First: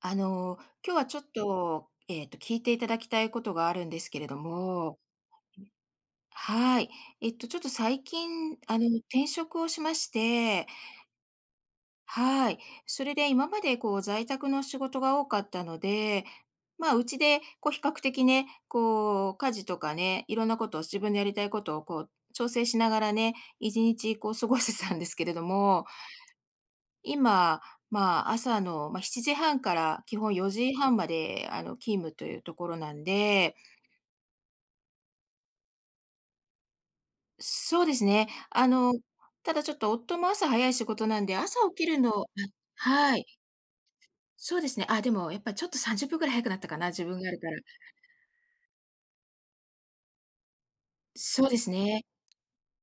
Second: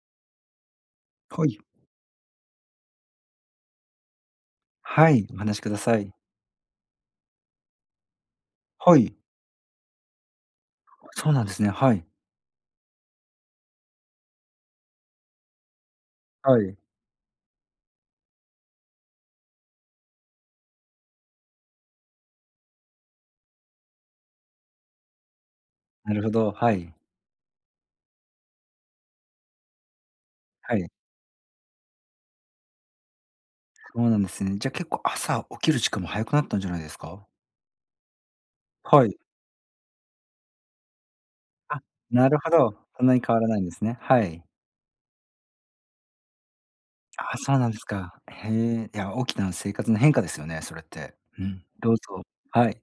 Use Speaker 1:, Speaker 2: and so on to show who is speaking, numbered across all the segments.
Speaker 1: あの、今日はちょっ
Speaker 2: はい。
Speaker 1: と、聞いていただきたいことがあるんですけれども、
Speaker 2: はい、お話しください。
Speaker 1: はい。ちょっと最近、
Speaker 2: はい。
Speaker 1: 転職をしまして、
Speaker 2: そうなんですね、はい。
Speaker 1: はい。それで今までこう在宅の仕事が多かったので、
Speaker 2: はい。
Speaker 1: まあ、うちでこう比較的ね、こう家事とかね、いろんなことを自分でやりたいことをこう調整しながらね、一日こう過ごしてたんですけれども、
Speaker 2: なるほど、はい。
Speaker 1: 今、まあ、朝の、まあ、7時半から基本4
Speaker 2: は
Speaker 1: 時
Speaker 2: い。
Speaker 1: 半まで、勤務というところなんで、
Speaker 2: そうなんですね。じゃ、結構朝起きる時間も早くなったんじゃないですか？
Speaker 1: そうですね。
Speaker 2: はい。
Speaker 1: ただちょっと夫も朝早い仕事なんで、朝起
Speaker 2: あ、
Speaker 1: きるのあ、
Speaker 2: なるほど、そんな
Speaker 1: は
Speaker 2: に
Speaker 1: い。
Speaker 2: 変わらないんですね。はい。
Speaker 1: そうですね。あ、でもやっぱちょっと30分ぐらい早くなったかな、自分があ
Speaker 2: あ、
Speaker 1: るか
Speaker 2: そ
Speaker 1: ら。
Speaker 2: うなんですか。へえ、いや、起きたの生活の変化ですよね、それって。う
Speaker 1: そうで
Speaker 2: ん、
Speaker 1: す
Speaker 2: どう
Speaker 1: ね。
Speaker 2: ぞ。はい。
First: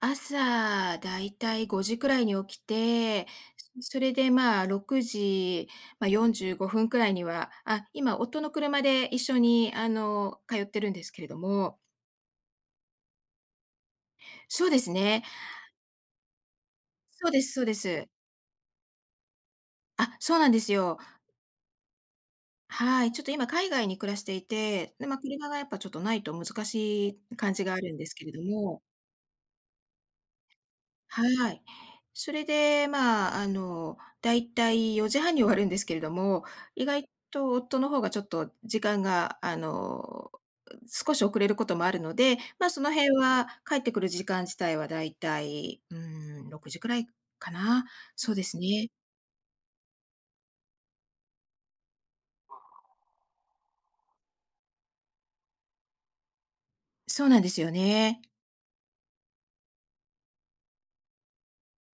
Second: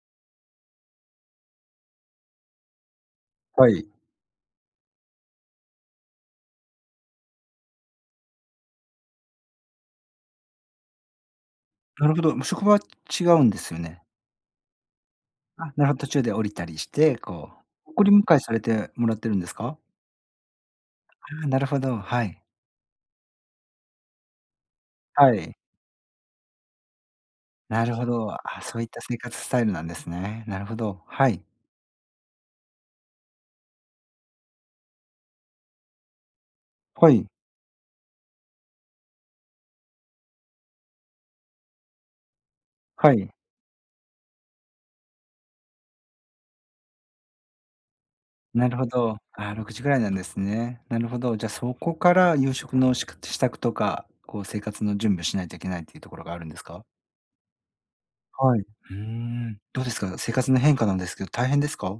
Speaker 1: 朝だいたい5時くらいに起きて、
Speaker 2: はい。
Speaker 1: それで、まあ、6時、まあ、45分くらいには、あ、今夫の車で一緒に、通ってるんですけれども、
Speaker 2: なるほど、もう職場は違うんですよね。
Speaker 1: そうですね。
Speaker 2: あ、なるほど、途中で降りたりして、
Speaker 1: そうで
Speaker 2: こ
Speaker 1: すそうで
Speaker 2: う、送
Speaker 1: す。
Speaker 2: り迎えされてもらってるんですか？
Speaker 1: あ、そうなんですよ。
Speaker 2: ああ、なるほど、はい。
Speaker 1: はい。ちょっと今海外に暮らしていて、で、まあ、
Speaker 2: は
Speaker 1: 車
Speaker 2: い。
Speaker 1: がやっぱちょっとないと難しい感じがあ
Speaker 2: な
Speaker 1: る
Speaker 2: る
Speaker 1: ん
Speaker 2: ほ
Speaker 1: ですけ
Speaker 2: ど。
Speaker 1: れ
Speaker 2: あ、
Speaker 1: ど
Speaker 2: そ
Speaker 1: も、
Speaker 2: ういった生活スタイルなんですね。なるほど。はい。
Speaker 1: はい。それで、まあ、だいたい4時半に終わるんですけれども、意外
Speaker 2: はい。
Speaker 1: と夫の方がちょっと時間が、少し遅れることもあるので、まあ、その辺
Speaker 2: はい。
Speaker 1: は帰ってくる時間自体はだいたい、うん、6時くらいかな。そうです
Speaker 2: なるほ
Speaker 1: ね。
Speaker 2: ど。あ、6時ぐらいなんですね。なるほど。じゃ、あそこから夕食の支度とか、こう生活の準備をしないといけないっていうところがあるんですか？
Speaker 1: そうなんですよね。
Speaker 2: はい。うーん。どうですか？生活の変化なんですけど、大変ですか？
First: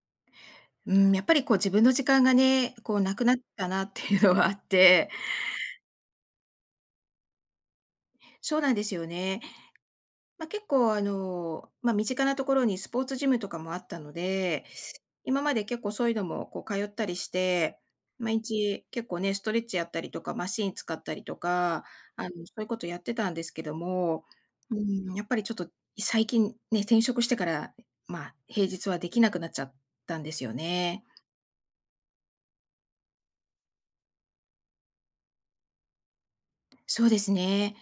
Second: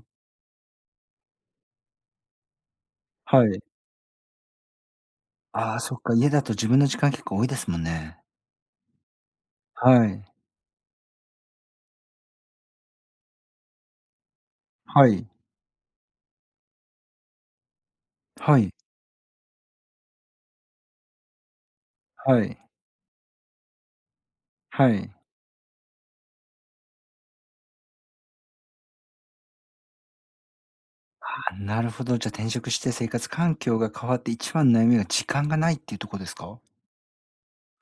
Speaker 1: うん、やっぱりこう自分の時間がね、こうなくなっ
Speaker 2: はい。
Speaker 1: たなっていうのはあって、
Speaker 2: ああ、そっか、家だと自分の時間結構多いですもんね。
Speaker 1: そうなんですよね。
Speaker 2: はい。
Speaker 1: まあ、結構まあ、身近なところにスポーツジムとかもあったので、
Speaker 2: はい。
Speaker 1: 今まで結構そういうのもこう通ったりして、毎
Speaker 2: はい。
Speaker 1: 日結構ね、ストレッチやったりとか、マシーン使ったりとか、
Speaker 2: は
Speaker 1: そ
Speaker 2: い。
Speaker 1: ういうことやってたんですけども、う
Speaker 2: はい。
Speaker 1: ん、やっぱりちょっと最近ね、転職してから、まあ、平日はできなくなっちゃったんですよね。
Speaker 2: あ、なるほど。じゃ、転職して生活環境が変わって一番の悩みが時間がないっていうとこですか？
Speaker 1: そうですね。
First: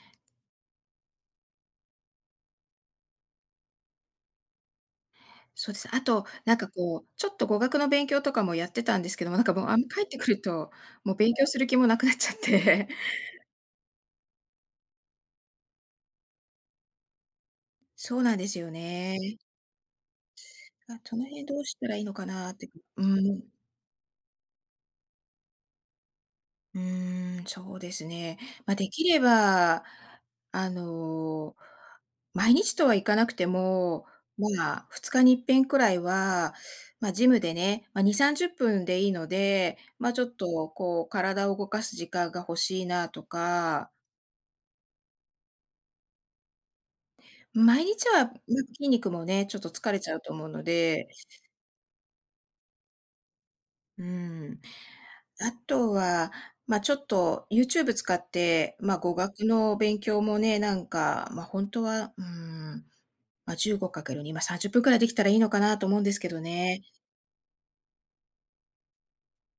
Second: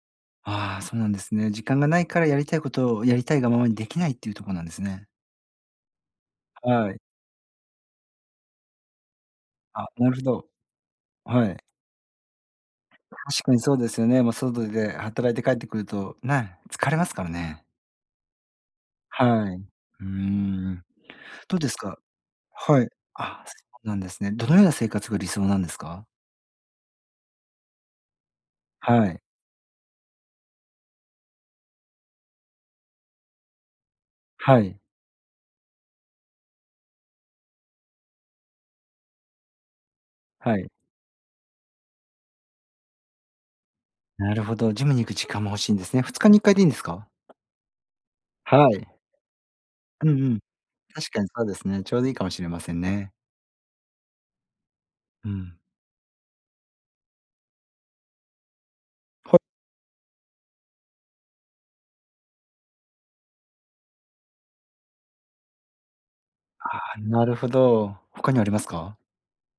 Speaker 2: ああ、そうなんですね。時間がないからやりたいことをやりたいがままにできないっていうところなんですね。
Speaker 1: そうです。あと、なんか
Speaker 2: はい。
Speaker 1: こう、ちょっと語学の勉強とかもやってたんですけども、なんかもう、あん
Speaker 2: あ、
Speaker 1: ま帰っ
Speaker 2: なる
Speaker 1: て
Speaker 2: ほ
Speaker 1: くる
Speaker 2: ど。
Speaker 1: と、もう勉強
Speaker 2: はい。
Speaker 1: する気もなくなっちゃって。
Speaker 2: 確かにそうですよね。まあ、外で働いて帰ってくると、ね、疲れますからね。
Speaker 1: そうなんですよね。
Speaker 2: はい。うーん。
Speaker 1: あ、その辺
Speaker 2: ど
Speaker 1: ど
Speaker 2: う
Speaker 1: う
Speaker 2: です
Speaker 1: したら
Speaker 2: か？
Speaker 1: いいのかなって。
Speaker 2: はい。
Speaker 1: うん。
Speaker 2: あ、そうなんですね。どのような生活が理想なんですか？
Speaker 1: うーん、そうですね。ま、でき
Speaker 2: は
Speaker 1: れ
Speaker 2: い。
Speaker 1: ば、あの、毎日とはいかなくても、ま
Speaker 2: はい。
Speaker 1: あ、2日にいっぺんくらいは、ま、ジムでね、ま、2、30分でいいので、ま、ちょっ
Speaker 2: は
Speaker 1: と
Speaker 2: い。
Speaker 1: こう、体を動かす時間が欲しいなとか、
Speaker 2: なるほど、ジムに行く時間も欲しいんですね。2日に1回でいいんですか？
Speaker 1: 毎日は、ま、
Speaker 2: はい。
Speaker 1: 筋肉もね、ちょっと疲れ
Speaker 2: うん
Speaker 1: ちゃう
Speaker 2: う
Speaker 1: と
Speaker 2: ん。
Speaker 1: 思うので、
Speaker 2: 確かにそうですね。ちょうどいいかもしれませんね。
Speaker 1: うん。
Speaker 2: う
Speaker 1: あ
Speaker 2: ん。
Speaker 1: とは、ま、ちょっと YouTube 使って、ま、語学の勉強もね、なんか、ま、ほんとは、うーん、ま、1 5る2ま、30分くらいできたらいいのかなと思うんですけどね。
Speaker 2: なるほど。他にありますか？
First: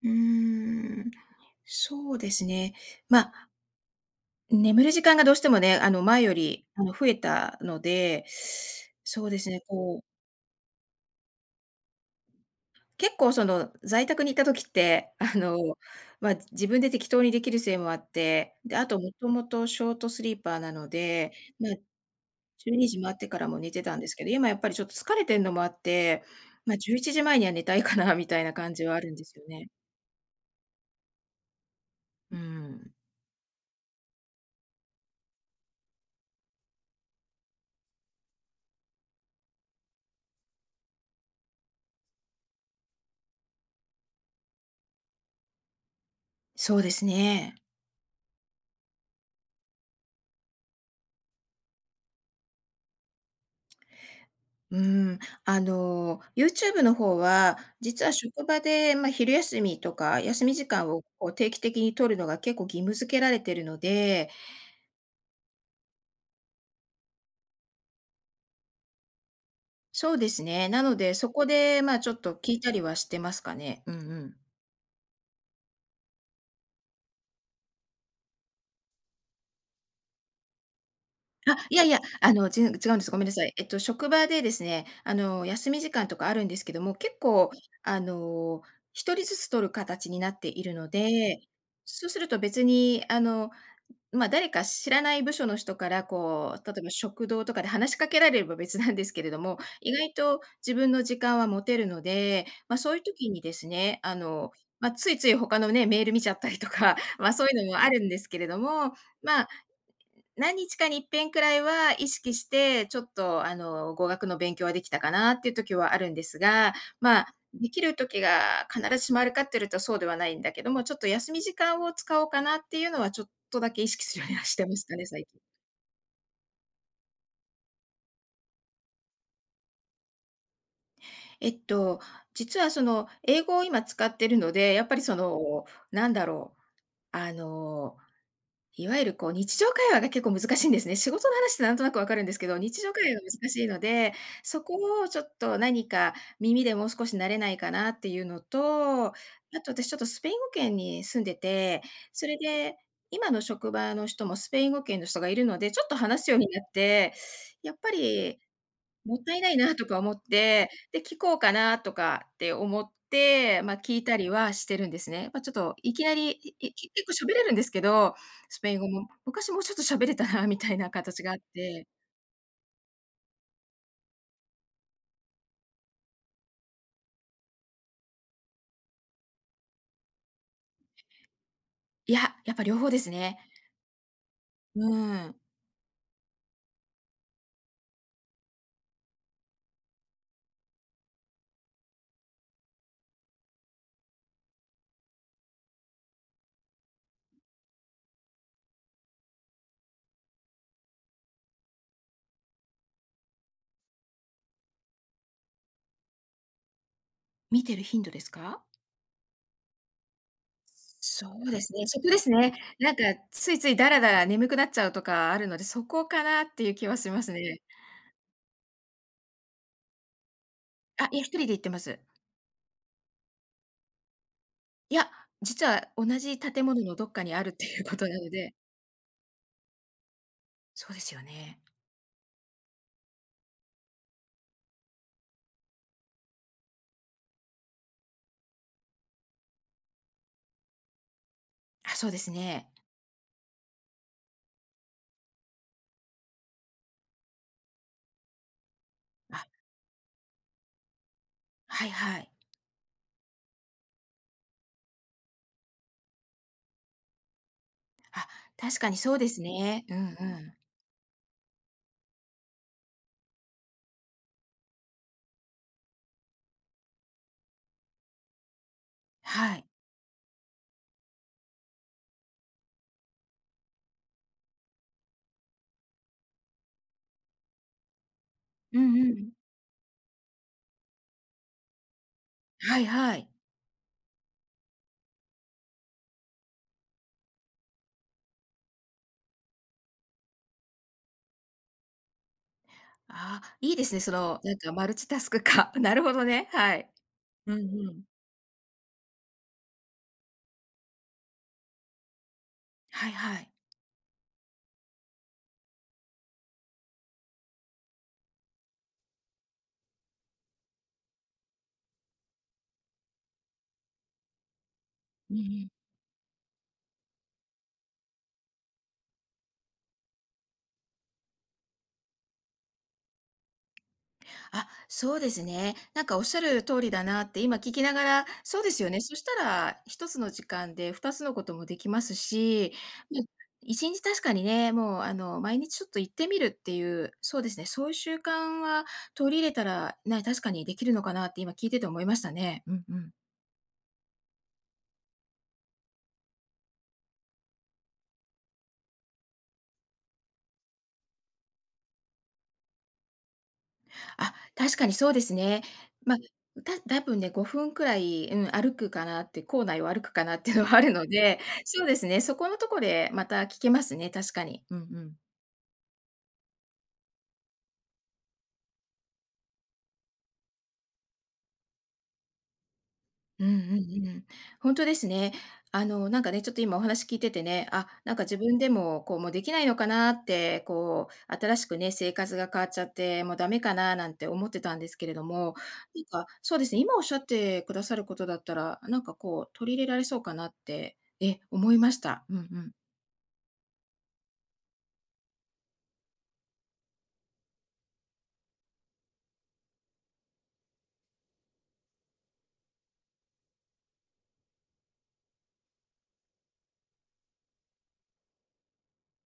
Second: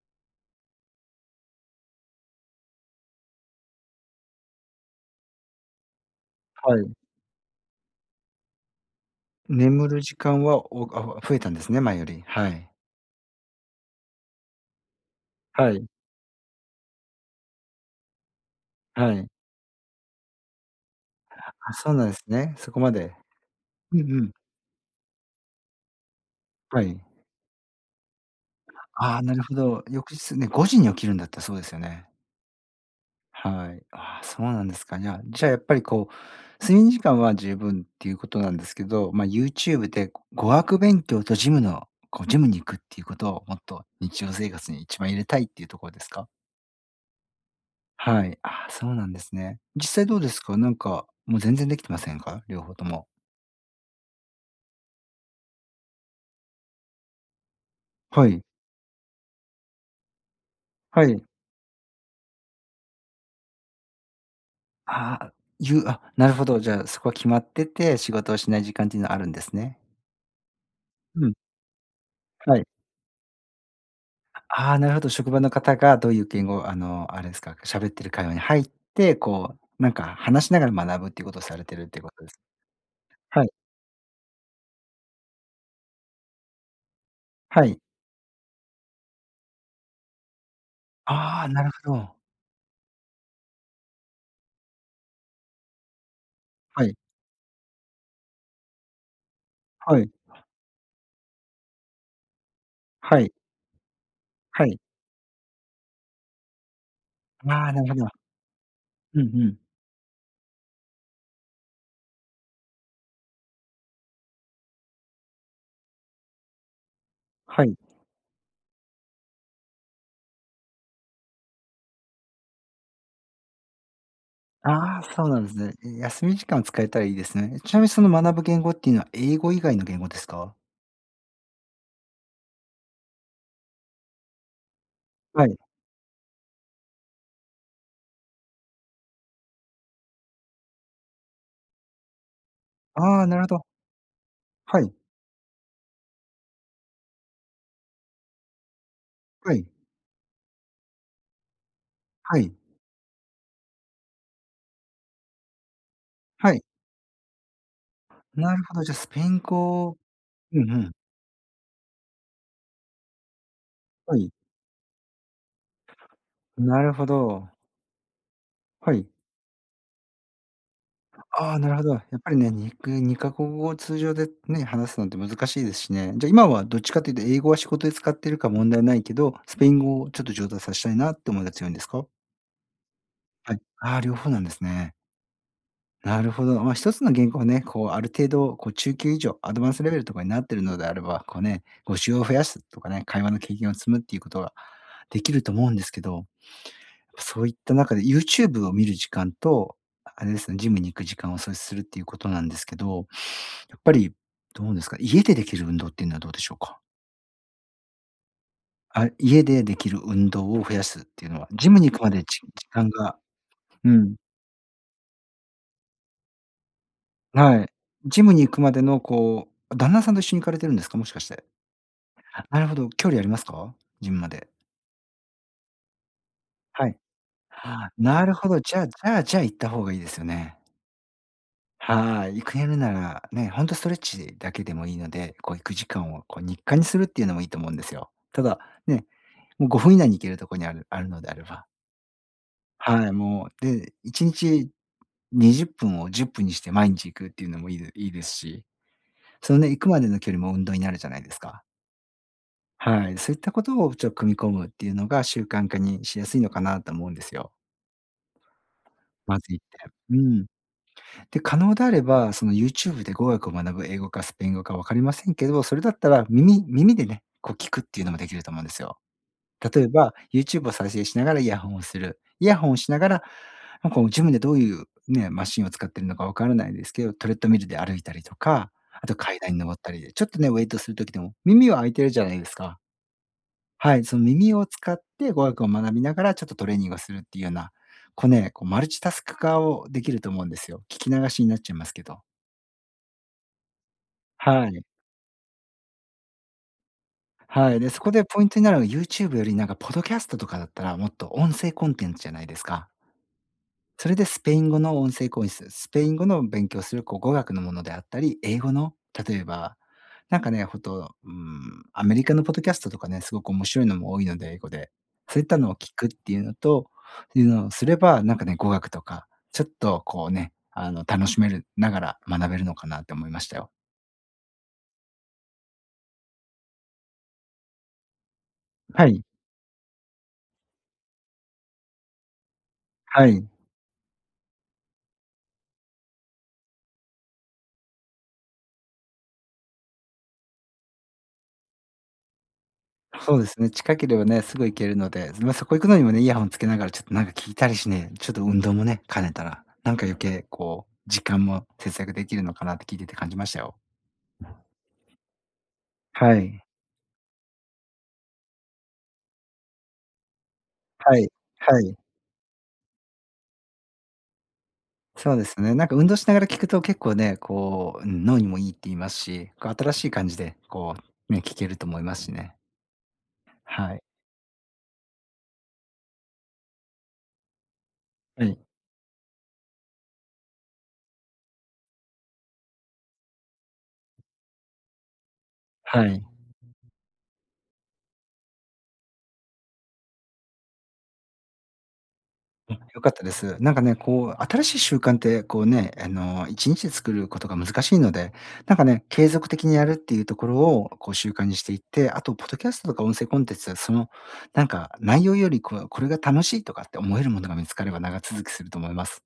Speaker 1: うーん、そうですね。ま、眠る時間がどうしてもね、前より、
Speaker 2: はい。
Speaker 1: 増えたので、そうですね、
Speaker 2: 眠
Speaker 1: こ
Speaker 2: る
Speaker 1: う
Speaker 2: 時間は、増えたんですね、前より。はい。
Speaker 1: 結構その在宅に行った時って、
Speaker 2: はい、
Speaker 1: まあ、自分で適当にできるせいもあって、で、あとも
Speaker 2: は
Speaker 1: と
Speaker 2: い。
Speaker 1: もとショートスリーパーなので、まあ、
Speaker 2: あ、そうなんですね。そ
Speaker 1: 12
Speaker 2: こま
Speaker 1: 時回
Speaker 2: で。
Speaker 1: ってからも寝てた
Speaker 2: うん
Speaker 1: んです
Speaker 2: う
Speaker 1: けど、
Speaker 2: ん。
Speaker 1: 今やっぱりちょっと疲れてんのもあって、まあ、
Speaker 2: は
Speaker 1: 11
Speaker 2: い。
Speaker 1: 時前には寝たいかなみたいな感じはあるん
Speaker 2: ああ、
Speaker 1: で
Speaker 2: な
Speaker 1: す
Speaker 2: る
Speaker 1: よ
Speaker 2: ほ
Speaker 1: ね。
Speaker 2: ど。翌日ね、5時に起きるんだったらそうですよね。
Speaker 1: うん。
Speaker 2: はい。ああ、そうなんですか。じゃあやっぱりこう、睡眠時間は十分っていうことなんですけど、まあ、YouTube で語学勉強とジムのこうジムに行くっていうことをもっと日常生活に一番入れたいっていうところですか？
Speaker 1: そうですね。
Speaker 2: はい。あ、そうなんですね。実際どうですか？なんか、もう全然できてませんか？両方とも。
Speaker 1: うん。YouTube の方は、実は
Speaker 2: はい。
Speaker 1: 職場で、まあ、昼休みとか休み時間を
Speaker 2: はい。
Speaker 1: こう定期的に取るのが結構義務付けられてるので、
Speaker 2: ああ、ゆうあ、なるほど。じゃあ、そこは決まってて、仕事をしない時間っていうのはあるんですね。
Speaker 1: そうですね。なので、
Speaker 2: う
Speaker 1: そ
Speaker 2: ん、
Speaker 1: こで、まあ、ちょっと聞
Speaker 2: は
Speaker 1: い
Speaker 2: い。
Speaker 1: たりはしてますかね。うんうん。
Speaker 2: ああ、なるほど。職場の方がどういう言語を、あれですか、喋ってる会話に入って、こう、なんか話しながら学ぶっていうことを
Speaker 1: あ、
Speaker 2: され
Speaker 1: い
Speaker 2: て
Speaker 1: や
Speaker 2: るっ
Speaker 1: いや、
Speaker 2: ていうことです。
Speaker 1: 違うんです。ごめんな
Speaker 2: は
Speaker 1: さ
Speaker 2: い。
Speaker 1: い。えっと、職場でですね、休み時間とかあるんですけども、結構、
Speaker 2: はい。
Speaker 1: あの、一人ずつ取る形になっているので、
Speaker 2: ああ、なるほ
Speaker 1: そう
Speaker 2: ど。
Speaker 1: すると別に、まあ、誰か知らない部署の人からこう、例え
Speaker 2: は
Speaker 1: ば
Speaker 2: い。
Speaker 1: 食堂とかで話しかけられれば別なんですけれども、意
Speaker 2: はい。
Speaker 1: 外と自分の時間は持てるので、まあ、そういう
Speaker 2: は
Speaker 1: 時
Speaker 2: い。
Speaker 1: にですね、
Speaker 2: はい。
Speaker 1: まあ、ついつい他のね、メール見ちゃったりとか、ま、そういうの
Speaker 2: ああ、
Speaker 1: も
Speaker 2: な
Speaker 1: あ
Speaker 2: るほ
Speaker 1: る
Speaker 2: ど。
Speaker 1: んですけれども、
Speaker 2: うんう
Speaker 1: ま、
Speaker 2: ん。
Speaker 1: 何日かにいっぺんくらいは意識して、ちょっと語学の勉強はできたかなっていう時はあるんですが、まあ、
Speaker 2: は
Speaker 1: で
Speaker 2: い。
Speaker 1: きる時が必ずしもあるかっていうとそうではないんだけども、ちょっと休み時間を使おうかなっていうのはちょっとだけ意識するようにはしてました
Speaker 2: ああ、
Speaker 1: ね、
Speaker 2: そ
Speaker 1: 最
Speaker 2: うな
Speaker 1: 近。
Speaker 2: んですね。え、休み時間を使えたらいいですね。ちなみにその学ぶ言語っていうのは英語以外の言語ですか？
Speaker 1: えっと、実はその英語を今使ってるので、やっぱりそ
Speaker 2: はい。
Speaker 1: の、なんだろう、あのいわゆるこう日常会話が結構難しいんですね。仕事の話ってなんとなくわかるんですけど、日常会話が
Speaker 2: ああ、なるほ
Speaker 1: 難し
Speaker 2: ど。
Speaker 1: いので、そ
Speaker 2: はい、
Speaker 1: こをちょっと何か耳でもう少し慣れないかなっていうのと、あ
Speaker 2: はい、
Speaker 1: と私ちょっとスペイン語圏に住んでて、それ
Speaker 2: はい、
Speaker 1: で今の職場の人もスペイン語圏の人がいるので、ちょっと話すように
Speaker 2: は
Speaker 1: な
Speaker 2: い。
Speaker 1: って、やっぱり
Speaker 2: なるほど、じゃあ、ス
Speaker 1: もっ
Speaker 2: ペイ
Speaker 1: た
Speaker 2: ン
Speaker 1: いないなとか
Speaker 2: 語。
Speaker 1: 思っ
Speaker 2: う
Speaker 1: て、
Speaker 2: んうん。
Speaker 1: で、聞こうかなとかって思って、まあ、聞いた
Speaker 2: は
Speaker 1: り
Speaker 2: い。
Speaker 1: はしてるんですね。まあ、ちょっといきなり、いい
Speaker 2: な
Speaker 1: 結
Speaker 2: るほ
Speaker 1: 構喋れ
Speaker 2: ど。
Speaker 1: るんですけど、スペイン語
Speaker 2: は
Speaker 1: も
Speaker 2: い。
Speaker 1: 昔もうちょっと喋れたなみたいな形があっ
Speaker 2: ああ、なるほ
Speaker 1: て。
Speaker 2: ど。やっぱりね、2カ国語を通常でね、話すなんて難しいですしね。じゃあ、今はどっちかというと英語は仕事で使ってるから問題ないけど、スペイン語をちょっと上達させたいなって思いが強いんですか？
Speaker 1: いや、やっぱ両方ですね。
Speaker 2: はい。ああ、両方なんですね。
Speaker 1: うん。
Speaker 2: なるほど。まあ、一つの原稿をね、こう、ある程度、こう、中級以上、アドバンスレベルとかになってるのであれば、こうね、語習を増やすとかね、会話の経験を積むっていうことができると思うんですけど、そういった中で YouTube を見る時間と、あれですね、ジムに行く時間を創出するっていうことなんですけど、やっぱりどうですか、家でできる運動っていうのはどうでしょうか？
Speaker 1: 見てる頻度ですか？
Speaker 2: あ、家でできる運動を増やすって
Speaker 1: そ
Speaker 2: いうのは、
Speaker 1: うで
Speaker 2: ジ
Speaker 1: す
Speaker 2: ム
Speaker 1: ね、
Speaker 2: に行
Speaker 1: そ
Speaker 2: く
Speaker 1: こ
Speaker 2: ま
Speaker 1: で
Speaker 2: で
Speaker 1: すね。
Speaker 2: 時間
Speaker 1: なんか
Speaker 2: が
Speaker 1: ついついだ
Speaker 2: う
Speaker 1: らだ
Speaker 2: ん。
Speaker 1: ら眠くなっちゃうとかあるので、そこかなっていう気はしますね。
Speaker 2: はい。ジムに行くまでのこう、旦那さんと一緒に行かれてるんですか？も
Speaker 1: あ、
Speaker 2: し
Speaker 1: い
Speaker 2: か
Speaker 1: や、
Speaker 2: し
Speaker 1: 一人
Speaker 2: て。
Speaker 1: で行ってます。
Speaker 2: あ、なるほど、距離ありますか？ジムまで。
Speaker 1: いや、実は同じ建物
Speaker 2: は
Speaker 1: の
Speaker 2: い。
Speaker 1: どっかにあるっていう
Speaker 2: ああ、
Speaker 1: ことな
Speaker 2: な
Speaker 1: の
Speaker 2: るほ
Speaker 1: で、
Speaker 2: ど、じゃあ行った方がいいですよね。
Speaker 1: そうですよね。
Speaker 2: はい。やるなら、ね、ほんとストレッチだけでもいいので、こう行く時間をこう日課にするっていうのもいいと思うんですよ。ただ、ね、もう5分以内に行けるとこにあるのであれば。
Speaker 1: あ、そうですね。
Speaker 2: はい、もう、で、1日20分を10分にして毎日行くっていうのもいいですし、
Speaker 1: あ、
Speaker 2: そのね、行くまでの距離も運動になるじゃないですか。
Speaker 1: はいはい。
Speaker 2: はい、そういったことをちょっと組み込むっていうのが習慣化にしやすいのかなと思うんですよ。
Speaker 1: あ、確かにそうで
Speaker 2: ま
Speaker 1: す
Speaker 2: ずいって、
Speaker 1: ね。うんう
Speaker 2: うん。
Speaker 1: ん。
Speaker 2: で、可能であれば、その YouTube で語学を学ぶ英語かスペイン語か分かりませんけど、それだったら耳でね、こう聞くっていうのもできると思うんですよ。
Speaker 1: はい。
Speaker 2: 例えば、YouTube を再生しながらイヤホンをする。イヤホンをしながら、なんか自分でどういうね、マシンを使ってるのか分からないですけど、トレッドミルで歩いたりとか、
Speaker 1: うんう
Speaker 2: あと
Speaker 1: ん。
Speaker 2: 階段に登ったりで、ちょっとね、ウェイトするときでも耳は開いてるじゃないですか。
Speaker 1: はいはい。
Speaker 2: はい、その耳を使って語学を学びながら、ちょっとトレーニングをするっていうような、こうね、こうマルチタスク化をできると思うんですよ。聞き流しになっちゃいますけど。
Speaker 1: あ、いいですね、その、なん
Speaker 2: は
Speaker 1: か
Speaker 2: い。
Speaker 1: マルチタスク化。なるほどね、はい。うん
Speaker 2: はい。で、
Speaker 1: う
Speaker 2: そ
Speaker 1: ん。
Speaker 2: こでポイントになるのが、YouTube よりなんかポッドキャストとかだったら、もっと音声コンテンツじゃないですか。
Speaker 1: はいはい。
Speaker 2: それでスペイン語の音声講演室、スペイン語の勉強する、こう、語学のものであったり、英語の、例えば、なんかね、ほんと、アメリカのポッドキャストとかね、すごく面白いのも多いので、英語で。
Speaker 1: うん
Speaker 2: そ
Speaker 1: う
Speaker 2: ういった
Speaker 1: ん。
Speaker 2: のを聞くっていうのをすれば、なんかね、語学とか、ちょっとこうね、楽しめるながら学べるのかなって思いましたよ。
Speaker 1: あ、そうですね。なんかおっしゃる通りだなって今聞きながら、そうですよね。
Speaker 2: は
Speaker 1: そし
Speaker 2: い。
Speaker 1: たら一つの時間で二つのこともできますし、もう
Speaker 2: はい。
Speaker 1: 一日確かにね、もう毎日ちょっと行ってみるっていう、そうですね、そういう習慣は取り入れたら、ね、確かにできるのかなって今聞いてて思いましたね。うんうん。
Speaker 2: そうですね、近ければね、すぐ行けるので、まあ、そこ行くのにもね、イヤホンつけながらちょっとなんか聞いたりしね、ちょっと運動もね、兼ねたら、なんか余計こう、時間も節約できるのかなって聞いてて感じましたよ。
Speaker 1: あ、確かにそうですね。まあ、
Speaker 2: はい。
Speaker 1: 多分ね、5分くらい、うん、歩くかなって、校内を歩くかなっていうのはあるの
Speaker 2: はい。
Speaker 1: で、
Speaker 2: は
Speaker 1: そうで
Speaker 2: い。
Speaker 1: すね、そこのところでまた聞けますね、確かに。うんうん。
Speaker 2: そうですね。なんか運動しながら聞くと結構ね、こう、うん、脳にもいいって言いますし、こう新しい感じで、こう、ね、聞けると思いますしね。
Speaker 1: うんう
Speaker 2: はい。
Speaker 1: んうん。本当ですね。なんかね、ちょっと今お話聞いててね、あ、なんか自
Speaker 2: は
Speaker 1: 分
Speaker 2: い。
Speaker 1: でも、こう、もうできないのかなって、こう、新しくね、生活が変わっちゃって、もうダメかななんて思ってたんですけれども、なん
Speaker 2: はい。
Speaker 1: か、そうですね、今おっしゃってくださることだったら、なんかこう、取り入れられそうかなって、思いました。うんうん。
Speaker 2: 良かったです。なんかね、こう、新しい習慣ってこうね、1日で作ることが難しいので、なんかね、継続的にやるっていうところをこう習慣にしていって、あとポッドキャストとか音声コンテンツはその、なんか内容よりこうこれが楽しいとかって思えるものが見つかれば長続きすると思います。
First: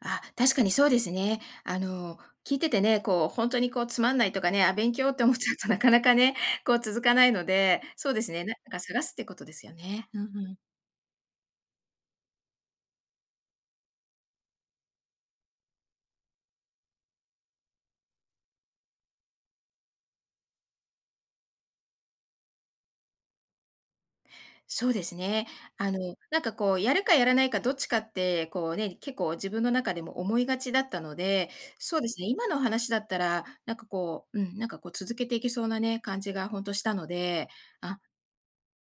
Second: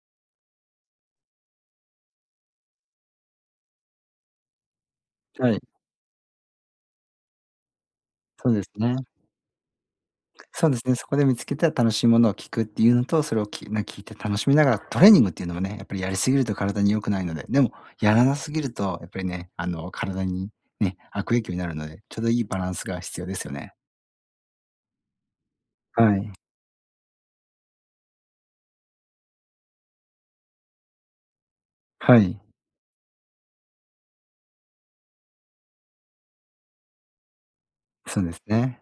Speaker 1: あ、確かにそうですね。聞いててね、こう、本当にこう、つまんないとかね、あ、勉強って思っちゃ
Speaker 2: は
Speaker 1: う
Speaker 2: い、
Speaker 1: と なかなかね、こう、続かないので、そうですね、
Speaker 2: そ
Speaker 1: な
Speaker 2: うで
Speaker 1: な
Speaker 2: す
Speaker 1: んか
Speaker 2: ね。
Speaker 1: 探すってことですよね。うんうん。
Speaker 2: そうですね、そこで見つけた楽しいものを聞くっていうのと、それを聞いて楽しみながら、トレーニングっていうのもね、やっぱりやりすぎると体に良くないので、でもやらなすぎるとやっぱりね、体にね、悪影響になるので、ちょうどいいバランスが必要ですよね。
Speaker 1: そうですね。
Speaker 2: はい。
Speaker 1: なんかこう、やるかやらないかどっちかって、こうね、結構自分の中でも思いがちだったので、そうで
Speaker 2: は
Speaker 1: すね、
Speaker 2: い。
Speaker 1: 今のお話だったら、なんかこう、うん、なんかこう続けていけそうなね、感じが本当したので、あ、
Speaker 2: そうですね。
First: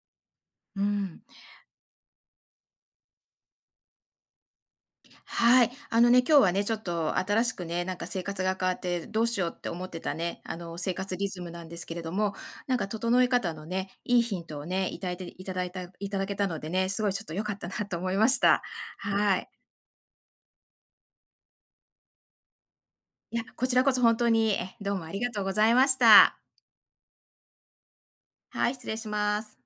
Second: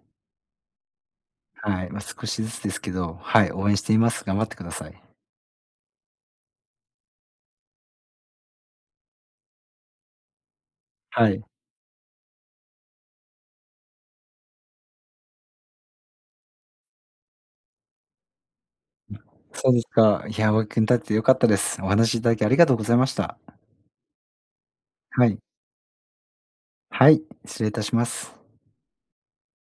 Speaker 1: うん。
Speaker 2: はい。まあ、少しずつですけど、はい、応援しています。頑張ってください。
Speaker 1: はい。あのね、今日はね、ちょっと新しくね、なんか生活が変わってどうしようって思ってたね、生活リ
Speaker 2: は
Speaker 1: ズ
Speaker 2: い。
Speaker 1: ムなんですけれども、なんか整え方のね、いいヒントをね、いただいていただいたいただけたのでね、すごいちょっと良かったなと思いました。はい。
Speaker 2: そうですか。いや、お役に立って良かったです。お話しいただきありがとうございまし
Speaker 1: い
Speaker 2: た。
Speaker 1: や、こちらこそ本当に、どうもあり
Speaker 2: は
Speaker 1: が
Speaker 2: い。
Speaker 1: とうございました。
Speaker 2: はい、失礼いたします。
Speaker 1: はい、失礼します。